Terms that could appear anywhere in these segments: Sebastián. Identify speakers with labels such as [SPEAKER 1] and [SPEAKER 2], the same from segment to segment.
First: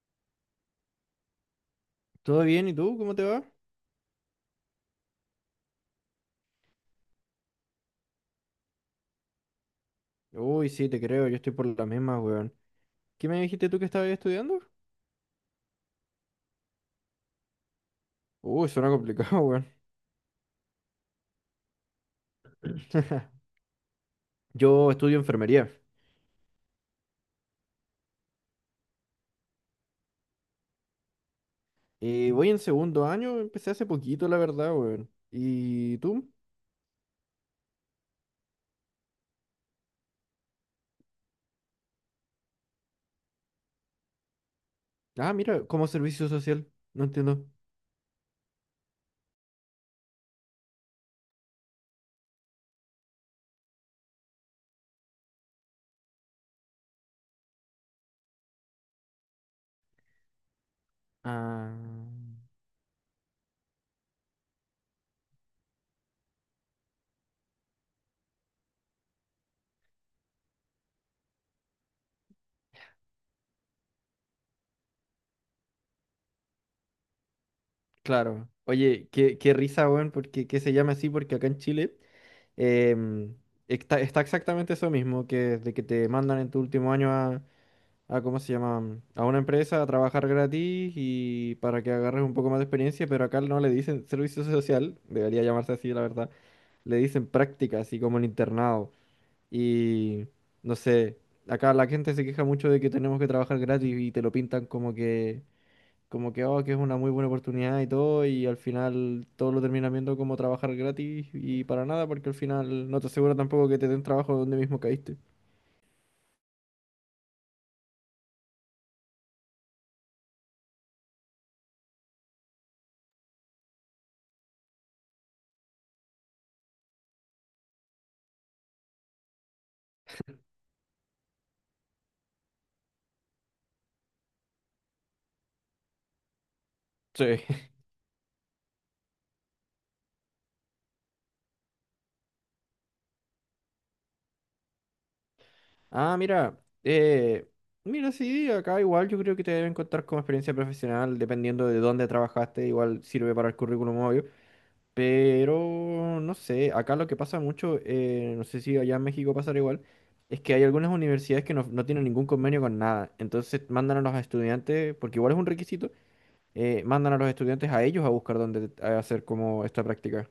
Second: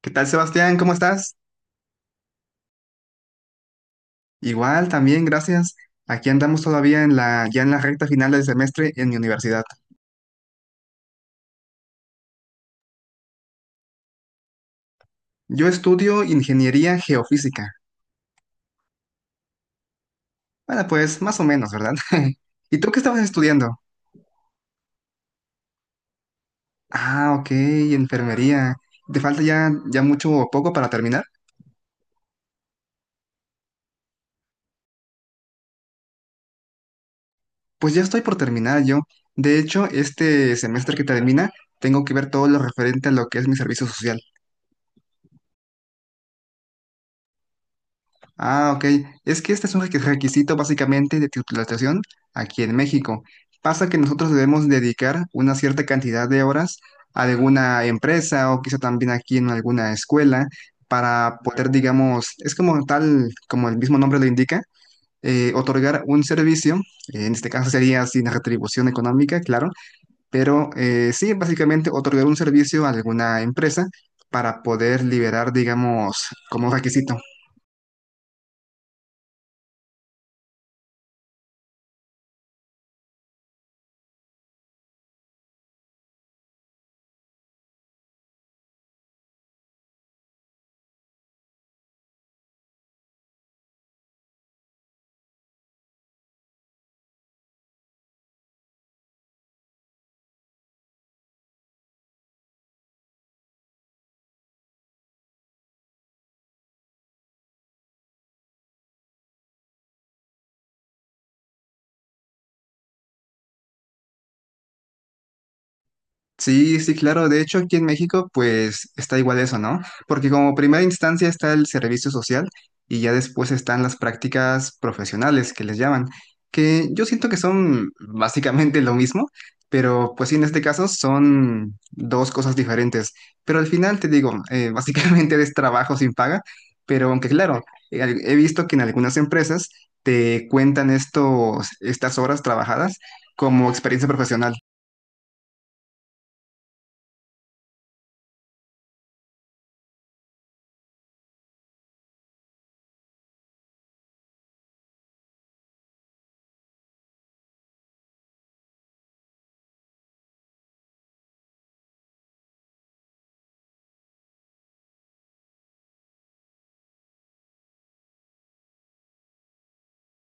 [SPEAKER 1] ¿Qué tal, Sebastián? ¿Cómo estás?
[SPEAKER 2] ¿Todo bien? ¿Y tú? ¿Cómo te va?
[SPEAKER 1] Igual, también, gracias. Aquí andamos todavía ya en la recta final del semestre en mi universidad.
[SPEAKER 2] Uy, sí, te creo, yo estoy por las mismas weón. ¿Qué me dijiste tú que estabas estudiando?
[SPEAKER 1] Yo estudio ingeniería geofísica.
[SPEAKER 2] Uy, suena complicado, weón.
[SPEAKER 1] Bueno, pues más o menos, ¿verdad? ¿Y tú qué estabas estudiando?
[SPEAKER 2] Yo estudio enfermería.
[SPEAKER 1] Ah, ok, enfermería. ¿Te falta ya mucho o poco para terminar?
[SPEAKER 2] Y voy en segundo año, empecé hace poquito, la verdad, weón. ¿Y tú?
[SPEAKER 1] Pues ya estoy por terminar yo. De hecho, este semestre que termina, tengo que ver todo lo referente a lo que es mi servicio social.
[SPEAKER 2] Ah, mira, como servicio social. No entiendo.
[SPEAKER 1] Ah, ok. Es que este es un requisito básicamente de titulación aquí en México. Pasa que nosotros debemos dedicar una cierta cantidad de horas a alguna empresa o quizá también aquí en alguna escuela para poder,
[SPEAKER 2] Ah,
[SPEAKER 1] digamos, es como tal, como el mismo nombre lo indica, otorgar un servicio. En este caso sería sin retribución económica, claro, pero sí, básicamente otorgar un servicio a alguna empresa para poder liberar, digamos, como requisito.
[SPEAKER 2] claro. Oye, qué risa, weón, porque que se llama así, porque acá en Chile em, está exactamente eso mismo, que de que te mandan en tu último año a, ¿cómo se llama? A una empresa a trabajar gratis y para que agarres un poco más de experiencia, pero acá no le dicen servicio social, debería llamarse así, la verdad. Le dicen práctica, así como el internado. Y no sé, acá la gente se queja mucho de que tenemos que trabajar gratis y te lo pintan como que, oh, que es una muy buena oportunidad y todo, y al final todo lo terminan viendo como trabajar gratis y para nada, porque al final no te asegura tampoco que te den trabajo donde mismo caíste.
[SPEAKER 1] Sí, sí, claro. De hecho, aquí en México, pues está igual eso, ¿no? Porque como primera instancia está el servicio social y ya después están las prácticas profesionales que les llaman, que yo siento que son básicamente lo mismo, pero pues sí, en este caso son dos cosas diferentes. Pero al final te digo, básicamente es trabajo sin paga, pero aunque claro,
[SPEAKER 2] Sí.
[SPEAKER 1] he visto que en algunas empresas te cuentan estas horas trabajadas como experiencia profesional.
[SPEAKER 2] Ah, mira, eh, mira, sí, acá igual yo creo que te deben contar como experiencia profesional, dependiendo de dónde trabajaste, igual sirve para el currículum, obvio. Pero, no sé, acá lo que pasa mucho, no sé si allá en México pasará igual, es que hay algunas universidades que no, no tienen ningún convenio con nada. Entonces mandan a los estudiantes, porque igual es un requisito, mandan a los estudiantes a ellos a buscar dónde hacer como esta práctica.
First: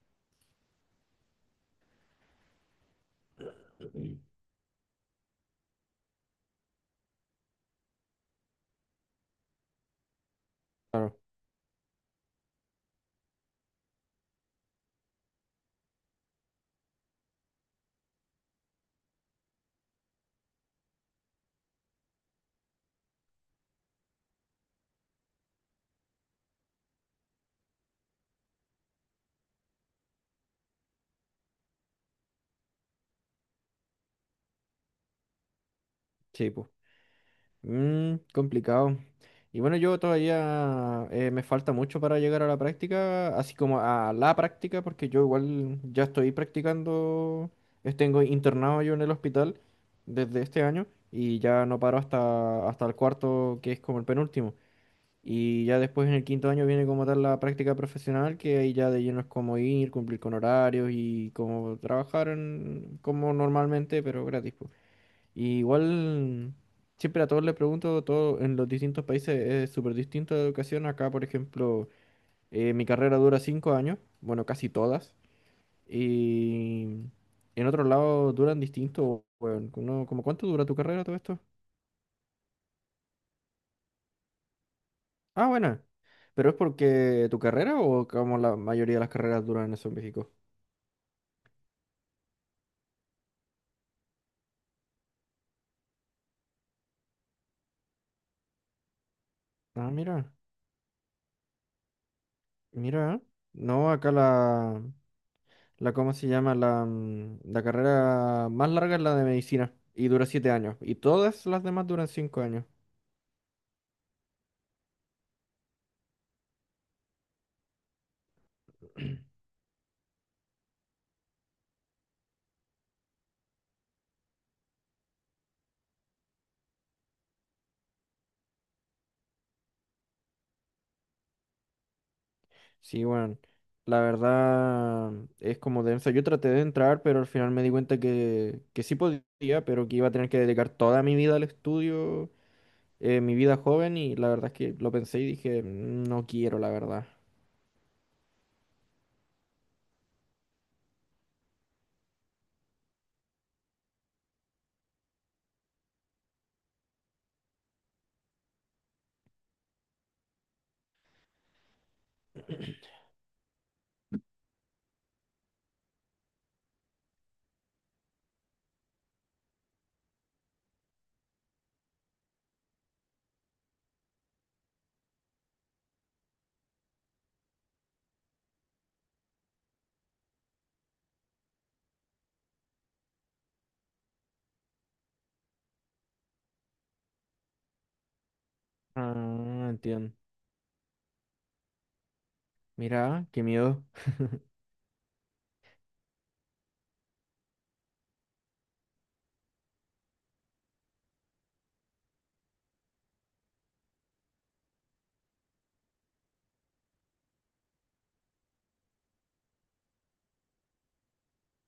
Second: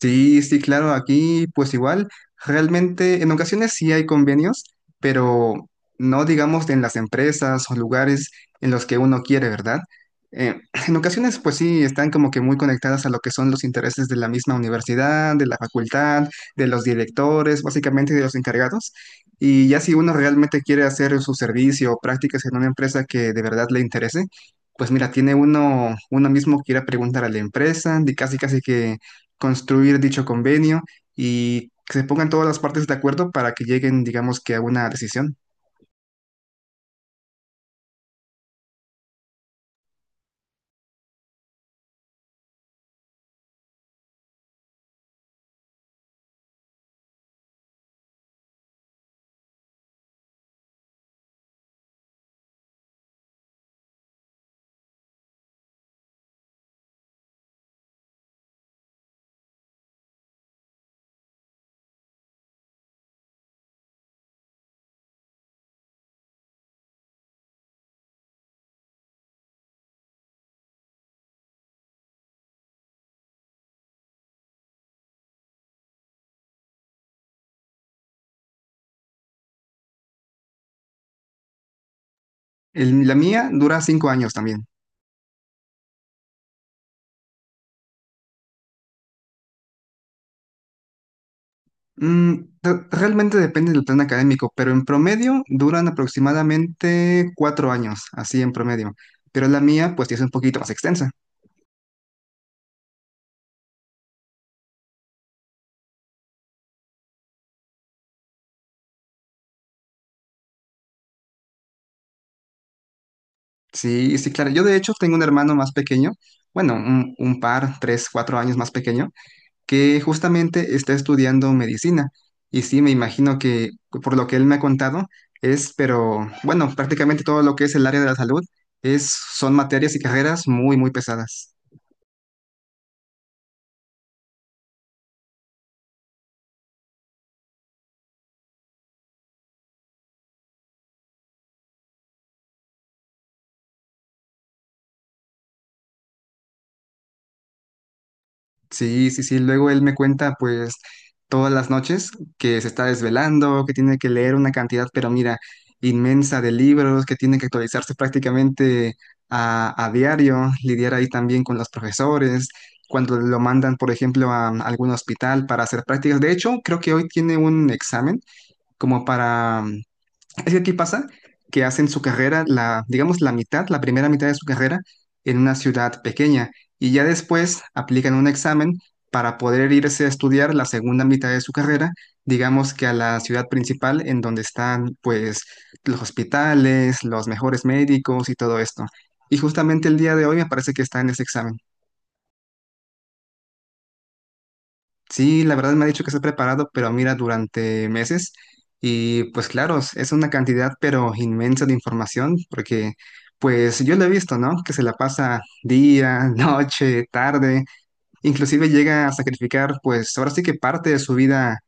[SPEAKER 1] Sí, sí, claro, aquí pues igual, realmente en ocasiones sí hay convenios, pero no digamos en las empresas o lugares en los que uno quiere, ¿verdad? Eh, en ocasiones pues sí están como que muy conectadas a lo que son los intereses de la misma universidad, de la facultad, de los directores, básicamente de los encargados. Y ya si uno realmente quiere hacer su servicio o prácticas en una empresa que de verdad le interese, pues mira, tiene uno, uno mismo que ir a preguntar a la empresa, y casi casi que construir dicho convenio y que se pongan todas las partes de acuerdo para que lleguen, digamos que a una decisión.
[SPEAKER 2] Sí, pues. Mm, complicado. Y bueno, yo todavía me falta mucho para llegar a la práctica, así como a la práctica, porque yo igual ya estoy practicando, tengo internado yo en el hospital desde este año y ya no paro hasta el cuarto, que es como el penúltimo. Y ya después en el quinto año viene como tal la práctica profesional, que ahí ya de lleno es como ir, cumplir con horarios y como trabajar como normalmente, pero gratis po. Y igual, siempre a todos les pregunto, todo en los distintos países es súper distinto la educación. Acá, por ejemplo, mi carrera dura 5 años, bueno, casi todas. Y en otros lados duran distinto. Bueno, ¿cómo cuánto dura tu carrera todo esto?
[SPEAKER 1] La mía dura 5 años también.
[SPEAKER 2] Ah, bueno. ¿Pero es porque tu carrera o como la mayoría de las carreras duran eso en México?
[SPEAKER 1] Mm, realmente depende del plan académico, pero en promedio duran aproximadamente 4 años, así en promedio. Pero la
[SPEAKER 2] Ah,
[SPEAKER 1] mía, pues, sí es un
[SPEAKER 2] mira,
[SPEAKER 1] poquito más extensa.
[SPEAKER 2] mira. ¿Eh? No, acá ¿cómo se llama? La carrera más larga es la de medicina y dura 7 años. Y todas las demás duran 5 años.
[SPEAKER 1] Sí, sí, claro. Yo de hecho tengo un hermano más pequeño, bueno, un par, 3, 4 años más pequeño, que justamente está estudiando medicina. Y sí, me imagino que por lo que él me ha contado, es, pero bueno, prácticamente todo lo que es el área de la salud es, son materias y carreras muy, muy pesadas.
[SPEAKER 2] Sí, bueno, la verdad es como densa. Yo traté de entrar, pero al final me di cuenta que sí podía, pero que iba a tener que dedicar toda mi vida al estudio, mi vida joven, y la verdad es que lo pensé y dije, "Mm, no quiero, la verdad.
[SPEAKER 1] Sí, sí, sí. Luego él me cuenta, pues, todas las noches que se está desvelando, que tiene que leer una cantidad, pero mira, inmensa de libros, que tiene que actualizarse prácticamente a diario, lidiar ahí también con los profesores, cuando lo mandan, por ejemplo, a, algún hospital para hacer prácticas. De hecho, creo que hoy tiene un examen como para, es que aquí pasa que hacen su carrera, la, digamos, la mitad, la primera mitad de su carrera en una ciudad pequeña y ya después aplican un examen para poder irse a estudiar la segunda mitad de su carrera, digamos que a la ciudad principal en donde están pues los hospitales, los mejores médicos y todo esto. Y
[SPEAKER 2] Ah,
[SPEAKER 1] justamente el
[SPEAKER 2] entiendo.
[SPEAKER 1] día de hoy me parece que está en ese examen.
[SPEAKER 2] Mira, qué miedo.
[SPEAKER 1] Sí, la verdad me ha dicho que está preparado, pero mira, durante meses. Y pues claro, es una cantidad pero inmensa de información, porque pues yo lo he visto, ¿no? Que se la pasa día, noche, tarde, inclusive llega a sacrificar pues ahora sí que parte de su vida,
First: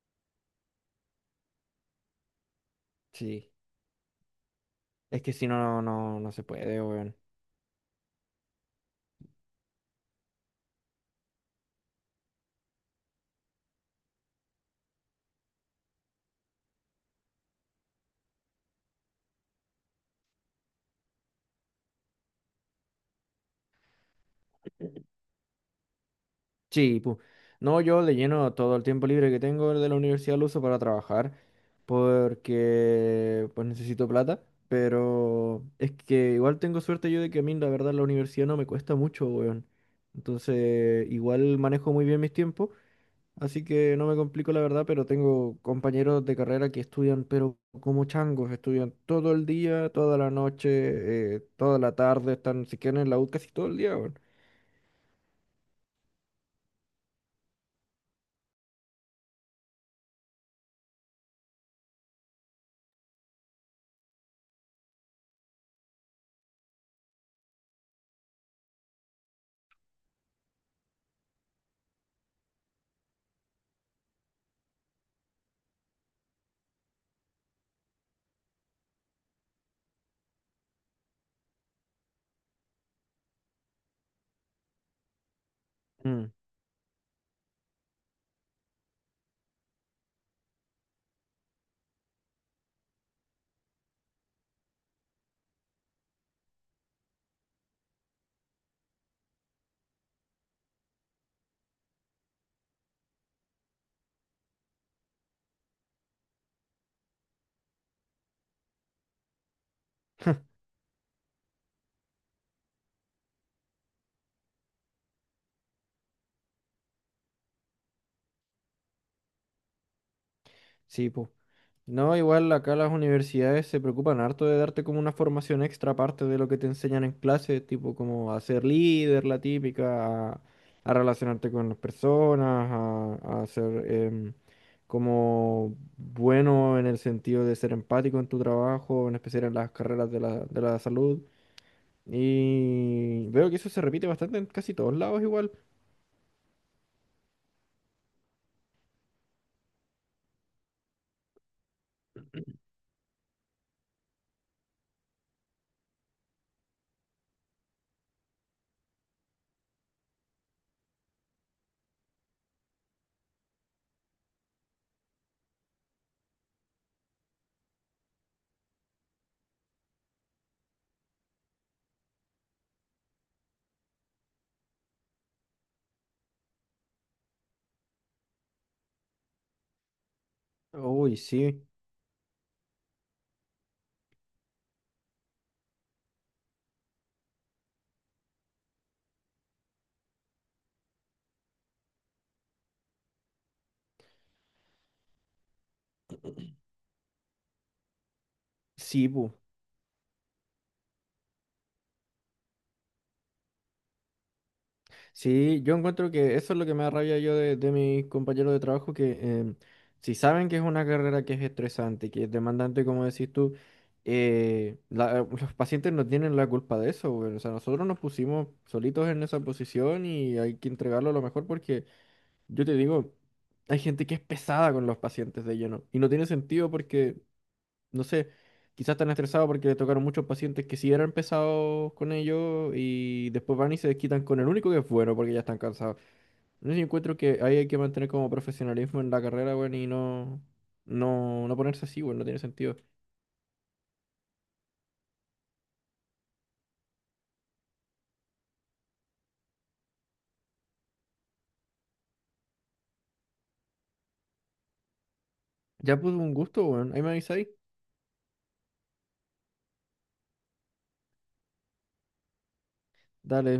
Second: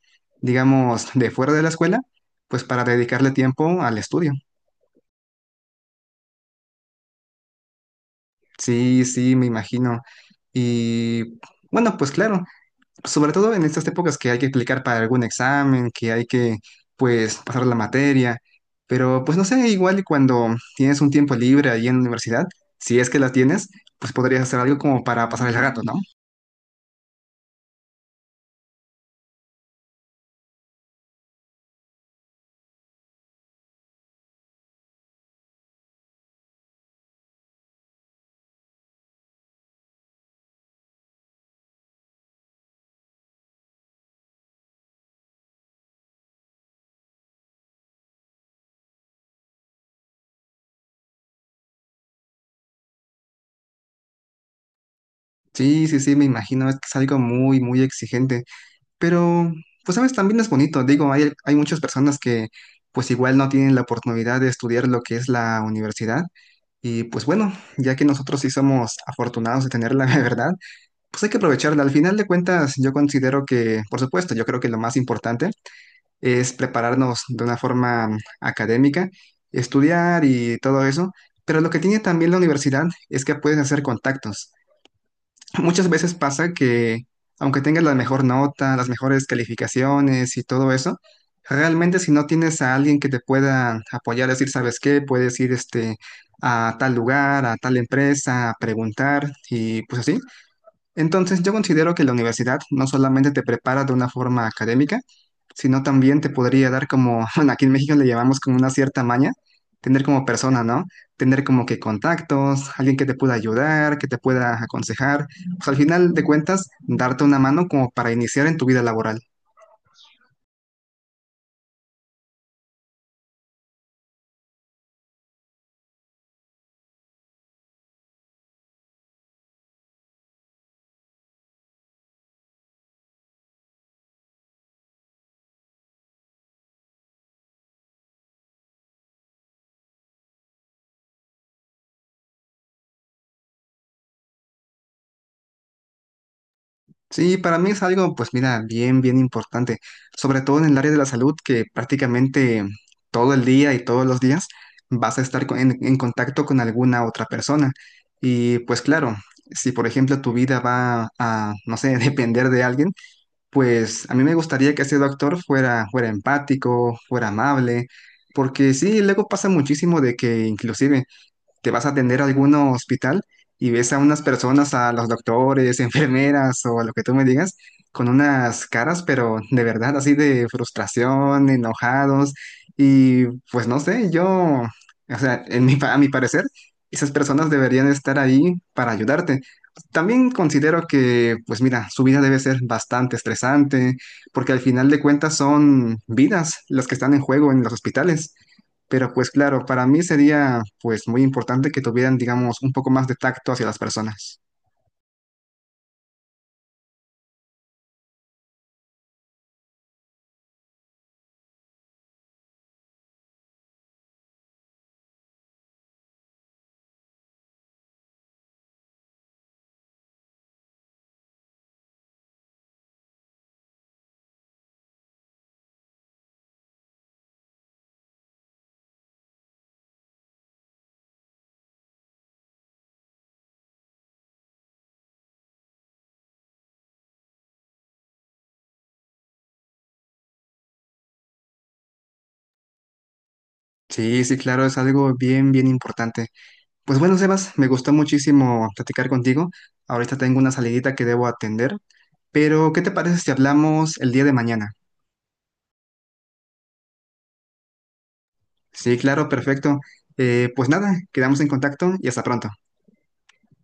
[SPEAKER 1] digamos, de fuera de la escuela, pues para dedicarle
[SPEAKER 2] Sí,
[SPEAKER 1] tiempo al estudio.
[SPEAKER 2] es que si no, no, no se puede, weón.
[SPEAKER 1] Sí, sí, me imagino. Y bueno, pues claro, sobre todo en estas épocas que hay que aplicar para algún examen, que hay que, pues, pasar la materia, pero pues no sé, igual y cuando tienes un tiempo libre ahí en la universidad, si es que la tienes, pues podrías hacer algo como para pasar el rato, ¿no?
[SPEAKER 2] Sí, pu. No, yo le lleno todo el tiempo libre que tengo de la universidad, lo uso para trabajar, porque pues necesito plata, pero es que igual tengo suerte yo de que a mí la verdad la universidad no me cuesta mucho, weón. Entonces, igual manejo muy bien mis tiempos, así que no me complico la verdad, pero tengo compañeros de carrera que estudian, pero como changos, estudian todo el día, toda la noche, toda la tarde, están, si quieren en la U casi todo el día, weón.
[SPEAKER 1] Sí, sí, sí, me imagino, es que es algo muy, muy exigente, pero, pues, sabes, también es bonito, digo, hay muchas personas que, pues, igual no tienen la oportunidad de estudiar lo que es la universidad, y pues bueno, ya que nosotros sí somos afortunados de tenerla, de verdad. Pues hay que aprovecharla. Al final de cuentas, yo considero que, por supuesto, yo creo que lo más importante es prepararnos de una forma académica, estudiar y todo eso, pero lo que tiene también la universidad es que puedes hacer contactos. Muchas veces
[SPEAKER 2] Mm,
[SPEAKER 1] pasa que, aunque tengas la mejor nota, las mejores calificaciones y todo eso, realmente si no tienes a alguien que te pueda apoyar, decir, ¿sabes qué? Puedes ir este, a tal lugar, a tal empresa, a preguntar y pues así. Entonces, yo considero que la universidad no solamente te prepara de una forma académica, sino también te podría dar como, bueno, aquí en México le llamamos como una cierta maña, tener como persona, ¿no? Tener como que contactos, alguien que te pueda ayudar, que te pueda aconsejar, pues al final de cuentas, darte una mano como para iniciar en tu vida laboral.
[SPEAKER 2] sí, pues. No, igual acá las universidades se preocupan harto de darte como una formación extra aparte de lo que te enseñan en clase, tipo como a ser líder, la típica, a, relacionarte con las personas, a ser como bueno en el sentido de ser empático en tu trabajo, en especial en las carreras de la salud. Y veo que eso se repite bastante en casi todos lados igual.
[SPEAKER 1] Sí, para mí es algo, pues mira, bien, bien importante, sobre todo en el área de la salud, que prácticamente todo el día y todos los días vas a estar en contacto con alguna otra persona. Y pues claro, si por ejemplo tu vida va a, no sé, depender de alguien, pues a mí me gustaría que ese doctor fuera empático, fuera amable, porque sí, luego pasa muchísimo de que inclusive te vas a atender a algún hospital y ves a unas personas, a los doctores, enfermeras o lo que tú me digas, con unas caras, pero de verdad, así de
[SPEAKER 2] Uy,
[SPEAKER 1] frustración,
[SPEAKER 2] sí,
[SPEAKER 1] enojados. Y pues no sé, yo, o sea, en mi, a mi parecer, esas personas deberían estar ahí para ayudarte. También considero que, pues mira, su vida debe ser bastante estresante, porque al final de cuentas son vidas las que están en juego en los hospitales.
[SPEAKER 2] sí,
[SPEAKER 1] Pero pues
[SPEAKER 2] pu.
[SPEAKER 1] claro, para mí sería pues muy importante que tuvieran, digamos, un poco más de tacto hacia las personas.
[SPEAKER 2] Sí, yo encuentro que eso es lo que me da rabia yo de mis compañeros de trabajo, que si saben que es una carrera que es estresante, que es demandante, como decís tú, los pacientes no tienen la culpa de eso, güey. O sea, nosotros nos pusimos solitos en esa posición y hay que entregarlo a lo mejor porque, yo te digo, hay gente que es pesada con los pacientes de lleno y no tiene sentido porque no sé, quizás están estresados porque le tocaron muchos pacientes que sí eran pesados con ellos y después van y se desquitan con el único que es bueno porque ya están cansados. Entonces yo encuentro que ahí hay que mantener como profesionalismo en la carrera, weón, y no, no, no ponerse así, weón, no tiene sentido.
[SPEAKER 1] Sí, sí, claro, es algo bien, bien importante. Pues bueno, Sebas, me gustó muchísimo platicar contigo. Ahorita tengo una salidita que debo atender, pero ¿qué te parece si hablamos el día de mañana?
[SPEAKER 2] Ya pues un gusto, weón, ahí me avisáis.
[SPEAKER 1] Sí, claro, perfecto. Pues nada, quedamos en contacto y hasta pronto.
[SPEAKER 2] Dale,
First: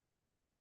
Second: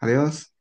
[SPEAKER 1] Adiós.